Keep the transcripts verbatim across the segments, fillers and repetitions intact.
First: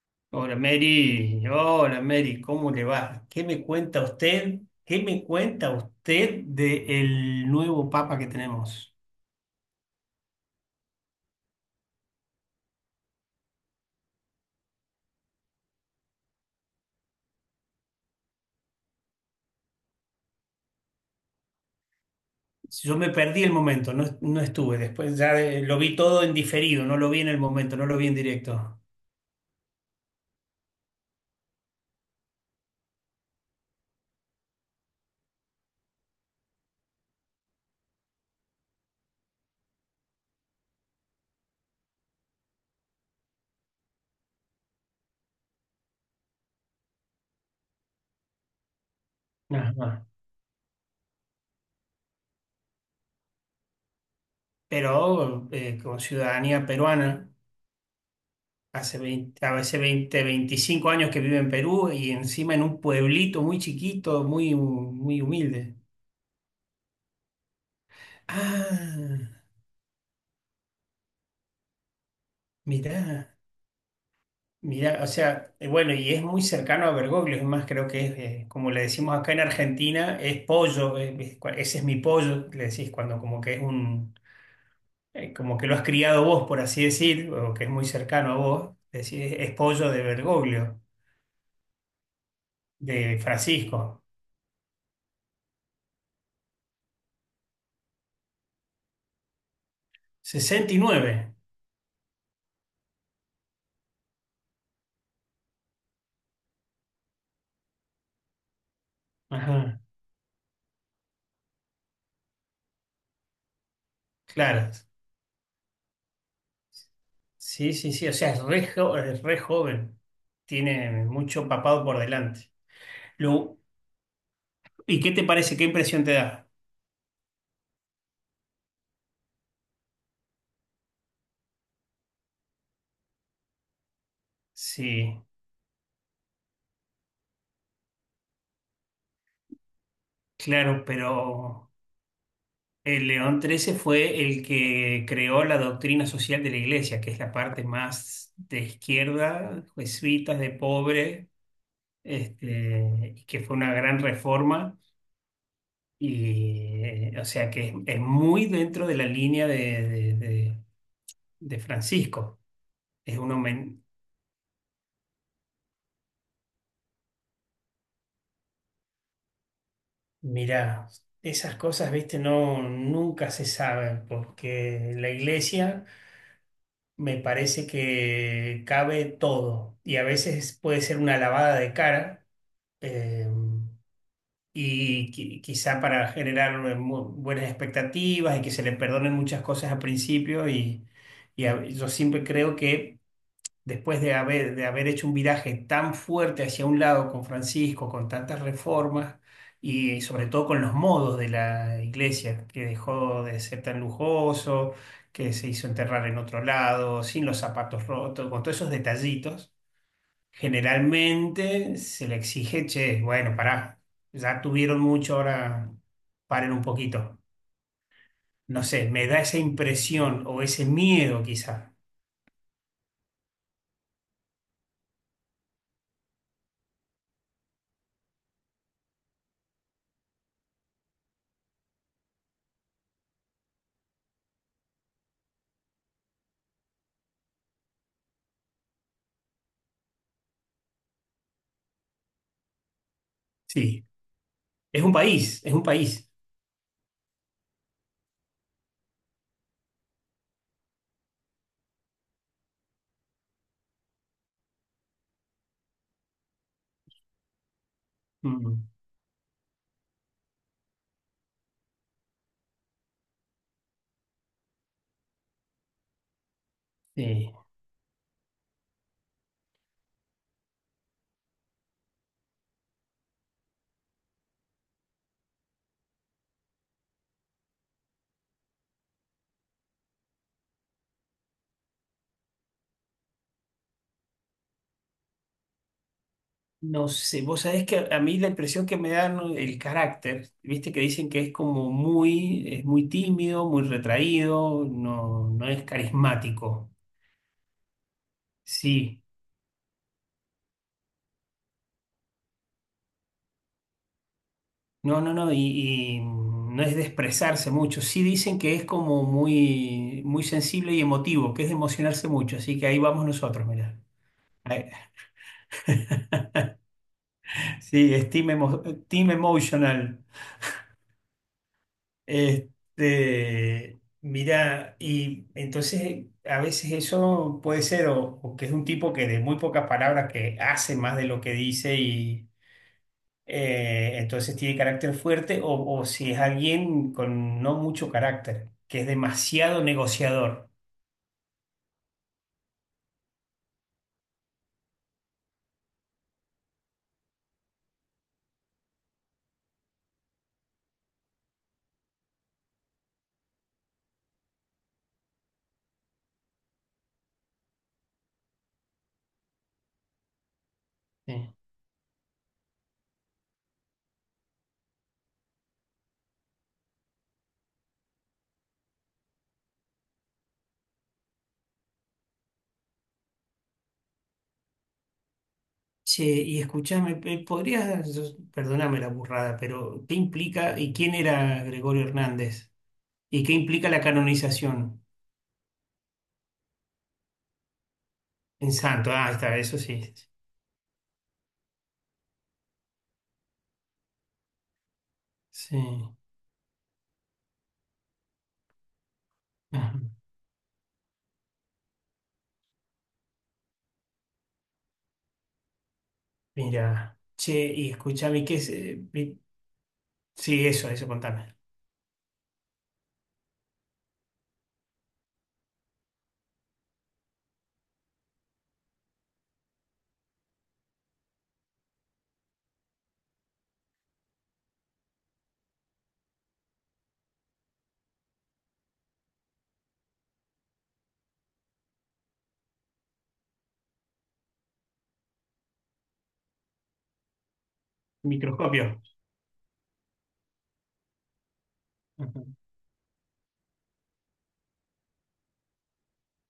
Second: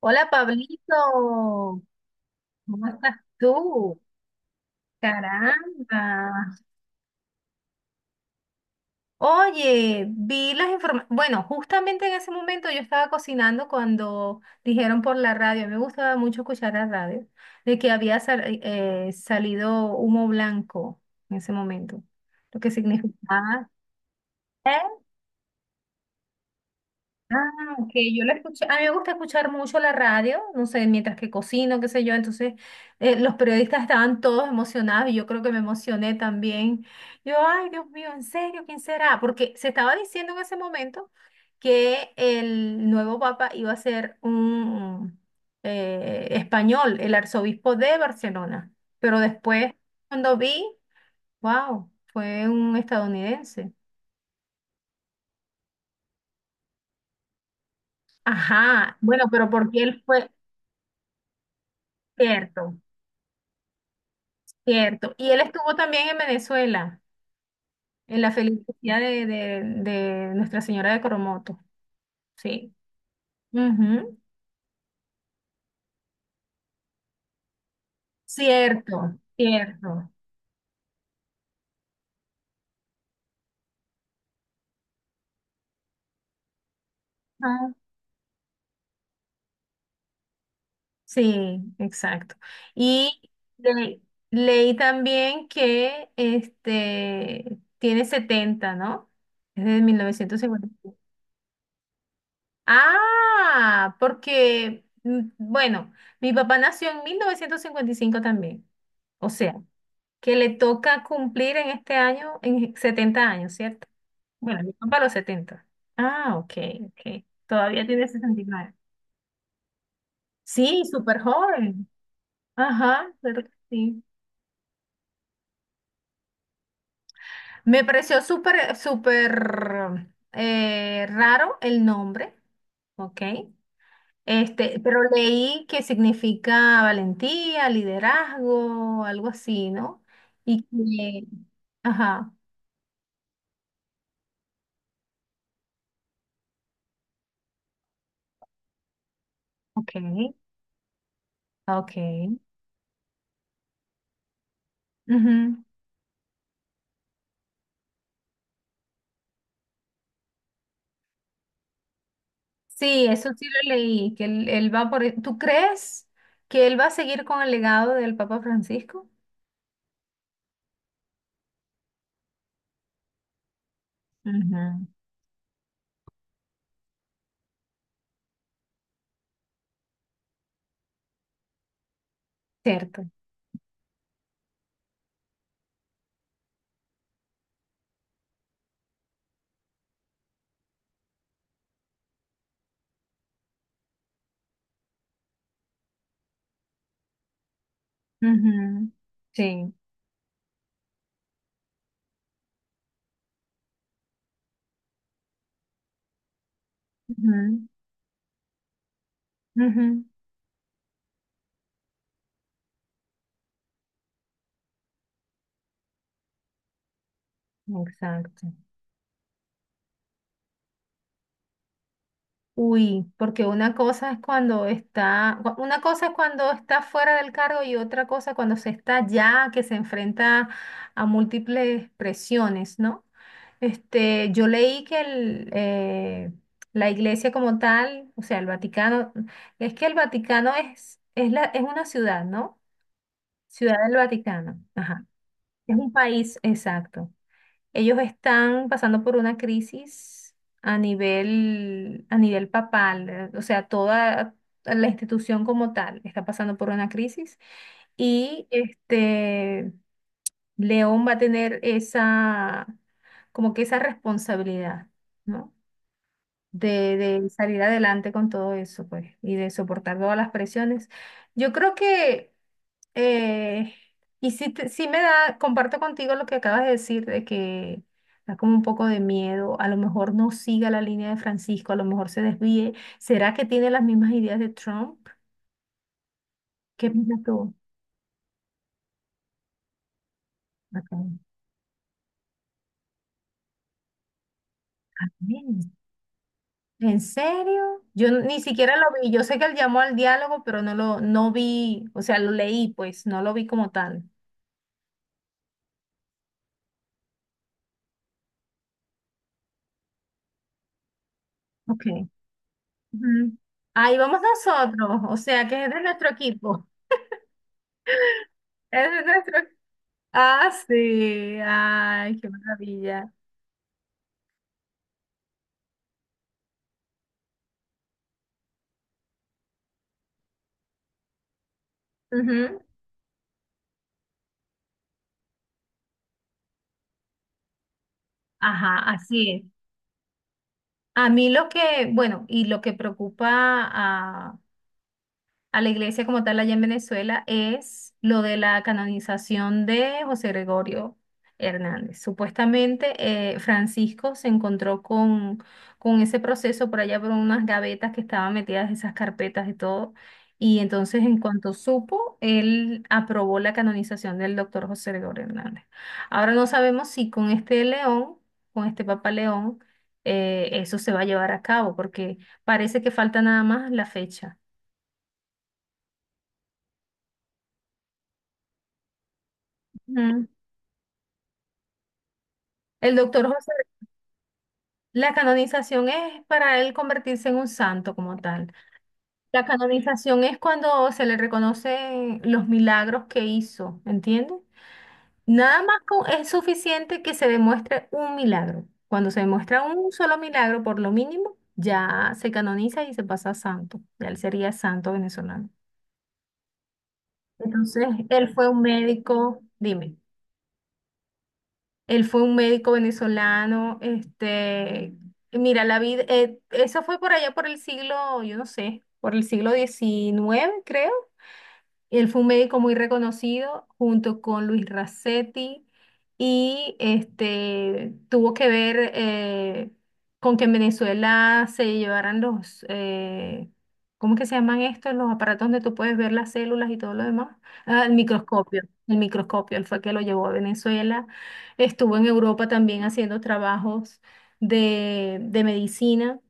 Hola Hola Pablito, Mary, hola Mary, ¿cómo le ¿cómo estás va? ¿Qué me tú? cuenta usted? ¿Qué me cuenta Caramba. usted del nuevo Papa que tenemos? Oye, vi las informaciones. Bueno, justamente en ese momento yo estaba cocinando cuando dijeron por la radio, a mí me gustaba mucho escuchar la radio, de que había sal- eh, eh, salido humo blanco en ese momento, lo que Yo me perdí el significaba. momento, no, no ¿Eh? estuve después, ya eh, lo vi todo en diferido, no lo vi en el Ah, momento, no ok, lo vi en yo la escuché. A directo. mí me gusta escuchar mucho la radio, no sé, mientras que cocino, qué sé yo. Entonces, eh, los periodistas estaban todos emocionados y yo creo que me emocioné también. Yo, ay, Dios mío, ¿en serio? ¿Quién será? Porque se estaba diciendo en ese momento que el nuevo papa iba a ser un eh, español, el arzobispo de Barcelona. Pero después, Ajá. cuando vi, wow, fue un estadounidense. Pero eh, con ciudadanía peruana, Ajá, hace bueno, veinte, pero a veces porque él veinte, fue veinticinco años que vive en Perú y encima en cierto. un pueblito muy chiquito, muy, Cierto. muy Y él estuvo humilde. también en Venezuela, en la felicidad Ah, de, de- de Nuestra Señora de Coromoto. Sí. mirá. Ujú. Mira, o sea, eh, bueno, y es muy cercano a Bergoglio, es más, creo que es, eh, como le Cierto, decimos acá en cierto. Argentina, es pollo, eh, es cua- ese es mi pollo, le decís cuando como que es un, eh, como que lo has criado vos, por así decir, o que es Ah, muy cercano a vos, decís, es, es pollo de Bergoglio, sí, exacto. de Y le- Francisco. leí también que este tiene setenta, ¿no? Es de mil novecientos cincuenta. Sesenta y nueve. Ah, porque, mm, bueno, mi papá nació en mil novecientos cincuenta y cinco también. O sea, Ajá, que le toca cumplir en este año, en setenta años, ¿cierto? Bueno, claro, mi papá los setenta. Ah, ok, ok. sí, Todavía sí, tiene sí, o sea, sesenta es y re, nueve jo- es re joven, Sí, tiene súper mucho papado joven. por delante. Ajá, claro que Lo- sí. ¿Y qué te parece, qué impresión te da? Me pareció súper, súper eh, raro el nombre, ¿ok? Este, pero Sí. leí que significa valentía, liderazgo, algo así, ¿no? Y Claro, que, pero ajá, el León trece fue el que creó la doctrina social de la iglesia, que es la parte más de izquierda, ok, jesuitas, de pobre, ok. este, y que fue una gran reforma. Ujú. Y, eh, o sea, que es, es muy dentro de la línea de, de- de- de Francisco. Sí, Es eso uno, sí lo leí, que él, él va por... e, ¿Tú crees que él va a seguir con el legado del Papa Francisco? mira, esas cosas, viste, no, nunca se saben, Ujú. porque la iglesia. Me parece que cabe todo y a veces puede ser una lavada de cara Cierto. eh, y qui- quizá para generar mu- buenas expectativas y que se le perdonen muchas cosas al principio y, y a- yo siempre creo que después de haber, de haber hecho un viraje tan fuerte hacia un lado con Francisco, con tantas Ujú. reformas Sí. y sobre todo con los modos de la iglesia, que dejó de ser tan lujoso, que se hizo enterrar en otro lado, sin los Ujú, zapatos rotos, con todos esos detallitos, ujú. generalmente se le exige, che, bueno, pará, ya tuvieron mucho, ahora paren un poquito. Exacto. No sé, me da esa impresión o ese miedo quizá. Uy, porque una cosa es cuando está, cua- una cosa es cuando está fuera del cargo y otra cosa cuando se está ya, que se enfrenta a múltiples presiones, ¿no? Este, yo leí que el, eh, la iglesia como tal, o sea, el Vaticano, es que el Vaticano es, es la, es una ciudad, ¿no? Ciudad Sí, del Vaticano, es un ajá. país, es un Es un país. país, exacto. Ellos están pasando por una crisis a nivel, a nivel papal, eh, o sea, toda la institución como tal está pasando por una crisis y Mm. este León va a tener esa, como que esa responsabilidad, ¿no? De, de Sí. salir adelante con todo eso, pues, y de soportar todas las presiones. Yo creo que eh, y sí, te- sí me da, comparto contigo lo que acabas de decir, de que da como un poco de miedo, a lo mejor no siga la línea de Francisco, a lo mejor se desvíe. ¿Será que tiene las mismas ideas de Trump? No ¿Qué piensas sé, vos tú? sabés que a mí la impresión que me dan, ¿no?, el carácter, viste que Acá. dicen que es como muy, es muy tímido, muy retraído, no, no Mm. es carismático. ¿En serio? Yo n- ni siquiera lo Sí, vi, yo sé que él llamó al diálogo, pero no lo, no vi, o sea, lo leí, pues, no lo vi como tal. no, no, no, y, y no es de expresarse mucho. Sí dicen que es como muy, muy sensible y emotivo, que es de Ok. emocionarse mucho, así que ahí vamos Ujú. nosotros, mirá. Ahí vamos nosotros, o sea, que es de nuestro equipo, Sí, es team, emo- es de team nuestro. emotional. Ah, sí, ay, qué maravilla. Este, mira, y entonces a veces eso puede ser o, o que es un tipo que de muy pocas palabras que hace más de lo que dice y Ujú. eh, entonces tiene carácter fuerte o, o si es alguien con no mucho carácter, Ajá, que es así es. demasiado negociador. A mí lo que, bueno, y lo que preocupa a la iglesia como tal allá en Venezuela es lo de la canonización de José Gregorio Hernández. Supuestamente eh, Francisco se encontró con, con ese proceso por allá por unas gavetas que estaban metidas esas carpetas y todo. Y entonces en Sí. cuanto supo, él aprobó la canonización del doctor José Gregorio Hernández. Ahora no sabemos si con este León, con este Papa León, eh, eso se va a llevar a cabo, porque parece que falta nada más la fecha. Che, y escúchame, pe- ¿podrías, perdóname la burrada, pero qué Ujú. implica y quién era Gregorio Hernández? El ¿Y doctor qué José, implica la canonización la canonización es para él convertirse en un santo como en tal. santo? Ah, ahí está, La eso sí. canonización es cuando se le reconocen los milagros que hizo, ¿entiendes? Sí. Nada más con- es suficiente que se demuestre un milagro. Cuando se demuestra Ah, un solo milagro, por lo mínimo, ya se canoniza y se pasa a santo. Ya él sería santo venezolano. mira, che, y Entonces, escúchame, él ¿qué fue es? un eh, mi- médico, dime. Sí, eso, eso, contame. Él fue un médico venezolano, este, mira, la vida, eh, eso fue por allá por el siglo, yo no sé, por el siglo diecinueve, creo. Él fue un médico muy reconocido junto con Luis Racetti y este, tuvo que ver eh, con que en Venezuela se llevaran los, eh, ¿cómo que se llaman estos? Los aparatos donde tú puedes ver las células y todo lo demás. Ah, el microscopio, Microscopio. el microscopio, él fue que lo llevó a Venezuela. Estuvo en Ajá, Europa también haciendo trabajos de, de medicina.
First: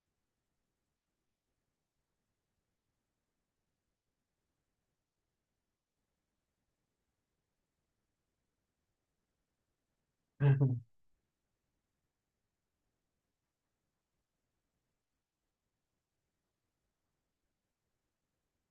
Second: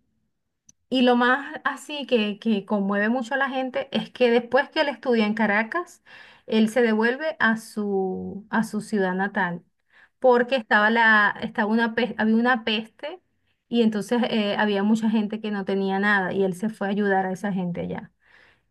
Y lo más así que, que conmueve mucho a la gente es que después que él estudia en Caracas, él se devuelve a su, a su, ciudad natal, porque ajá. estaba la, estaba una, pes- había una peste y entonces eh, había mucha gente que no tenía nada y él se fue a ayudar a esa gente allá.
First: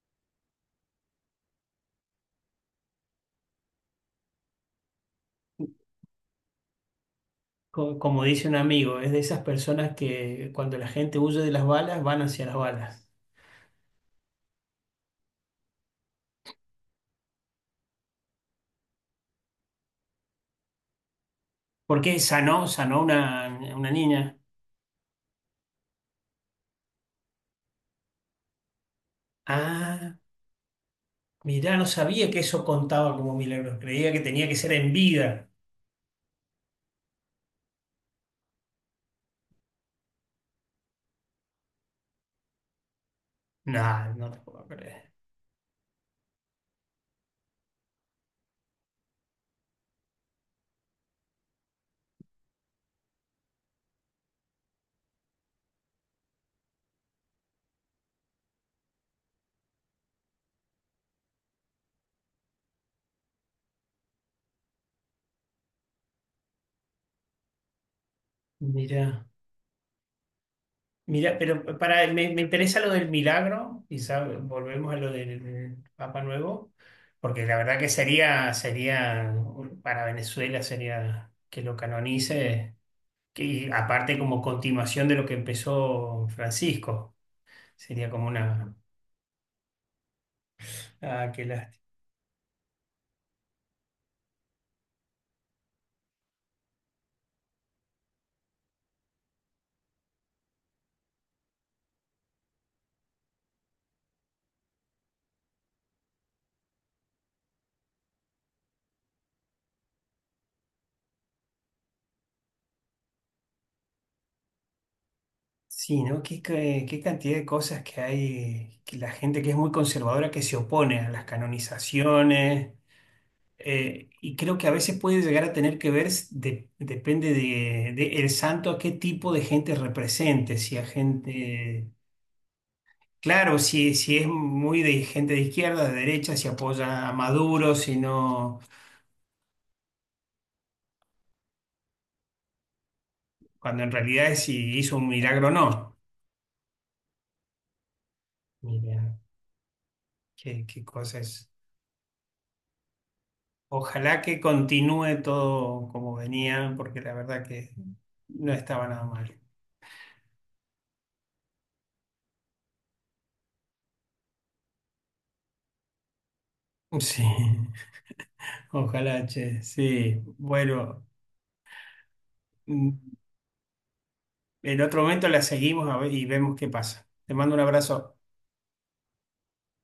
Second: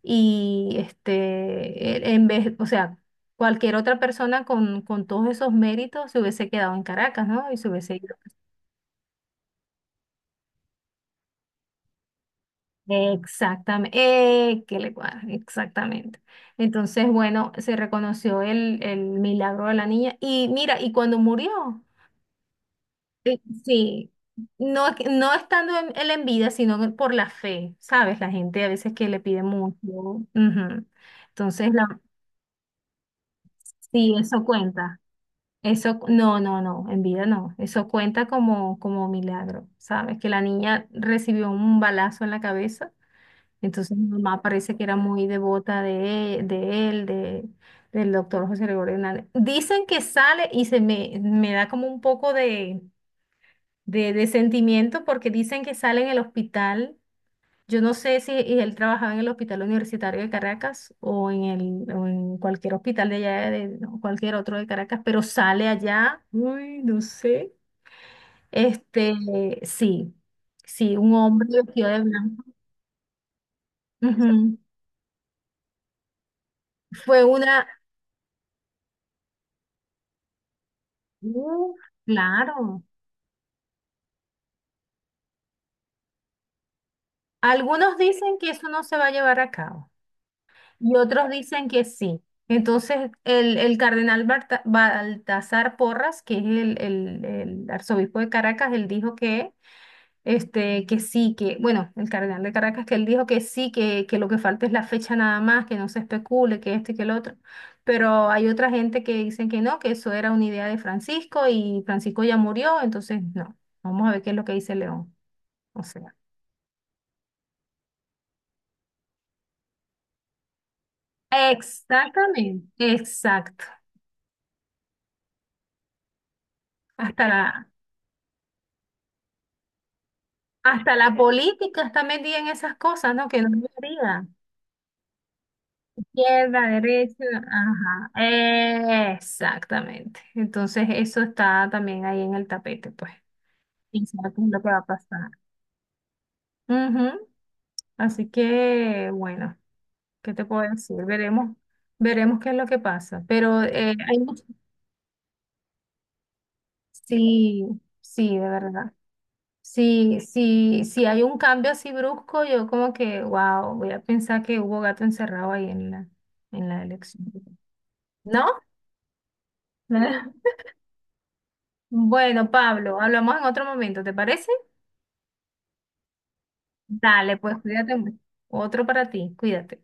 Y este, él- en vez, o sea, cualquier otra persona con, con todos esos méritos se hubiese quedado en Caracas, ¿no? Y se hubiese Co- ido. Como dice un amigo, es de esas personas que cuando la gente huye de las balas, van hacia las balas. Exactamente, que le cuadra, exactamente. Entonces, bueno, se reconoció el, el milagro de la niña. Y mira, y cuando murió, ¿Por qué sanó, sanó eh, una, una sí, niña? no, es que- no estando en- él en vida, sino que por la fe, ¿sabes? La gente a veces que le pide mucho. Ah, Ujú. Entonces, mirá, no la, sabía que eso contaba como milagros. Creía sí, que eso tenía que ser en cuenta. vida. Eso, cu- no, no, no, en vida no. Eso cuenta como, como milagro, ¿sabes? Que la niña recibió un balazo en la cabeza. Entonces mi No, no te mamá puedo parece que era creer. muy devota de, e- de él, de, del doctor José Gregorio Hernández. Dicen que sale y se me, me da como un poco de, de, de, sentimiento porque dicen que sale en el hospital. Yo no sé si él trabajaba en el Hospital Universitario de Caracas o en, el, o en cualquier hospital de allá, de, o cualquier otro de Caracas, pero sale allá. Uy, no sé. Este, Mirá. sí, sí, un Mira, hombre pero vestido de para, me, me blanco. interesa lo del milagro, quizá Ujú. volvemos a lo del Papa Nuevo, Fue porque la una. verdad que sería, sería, para Venezuela sería que Uh, lo canonice, claro. que, y aparte como continuación de lo que empezó Francisco, Algunos sería como dicen que eso una... no se va a llevar a cabo y otros Ah, qué dicen lástima. que sí. Entonces, el, el cardenal Barta- Baltasar Porras, que es el, el- el arzobispo de Caracas, él dijo que, este, que sí, que, bueno, el cardenal de Caracas, que él dijo que sí, que, que lo que falta es la fecha nada más, que no se especule, que esto y que el otro. Pero hay otra gente que dicen que no, que eso era una idea de Francisco y Francisco ya murió, entonces no. Vamos a ver qué es lo que dice León. Sí, ¿no? Qué, qué, qué cantidad de cosas que hay, que la gente que es muy conservadora que se opone a las Exactamente, canonizaciones. exacto. Eh, y creo que a veces puede llegar a tener que ver, s- de- Hasta depende la, de, de el santo a qué tipo de gente represente, si a hasta la política gente, está metida en esas cosas, ¿no? Que no claro, si, si debería. es muy de gente de izquierda, de derecha, si Izquierda, apoya a derecha, Maduro, si ajá. no, Exactamente. Entonces eso está también ahí en el tapete, pues. cuando en Y realidad sabe qué es es lo que va si a hizo un pasar. milagro o no. Ujú. Así que, Mira, bueno, ¿qué te qué, puedo qué decir? cosa es. Veremos, veremos qué es lo que pasa. Pero eh, Ojalá hay que mucho. continúe todo como venía, porque la verdad Sí, que sí, de no estaba verdad. nada mal. Si, si, si hay un cambio así brusco, yo como que, wow, voy a pensar que hubo gato encerrado ahí en la, en la, Sí, elección. ¿No? ojalá, che, sí. Bueno. Bueno, Mm, Pablo, hablamos en otro momento, ¿te parece? en otro momento la seguimos a ver y vemos qué pasa. Te Dale, mando pues un cuídate abrazo. mucho. Otro para ti, cuídate.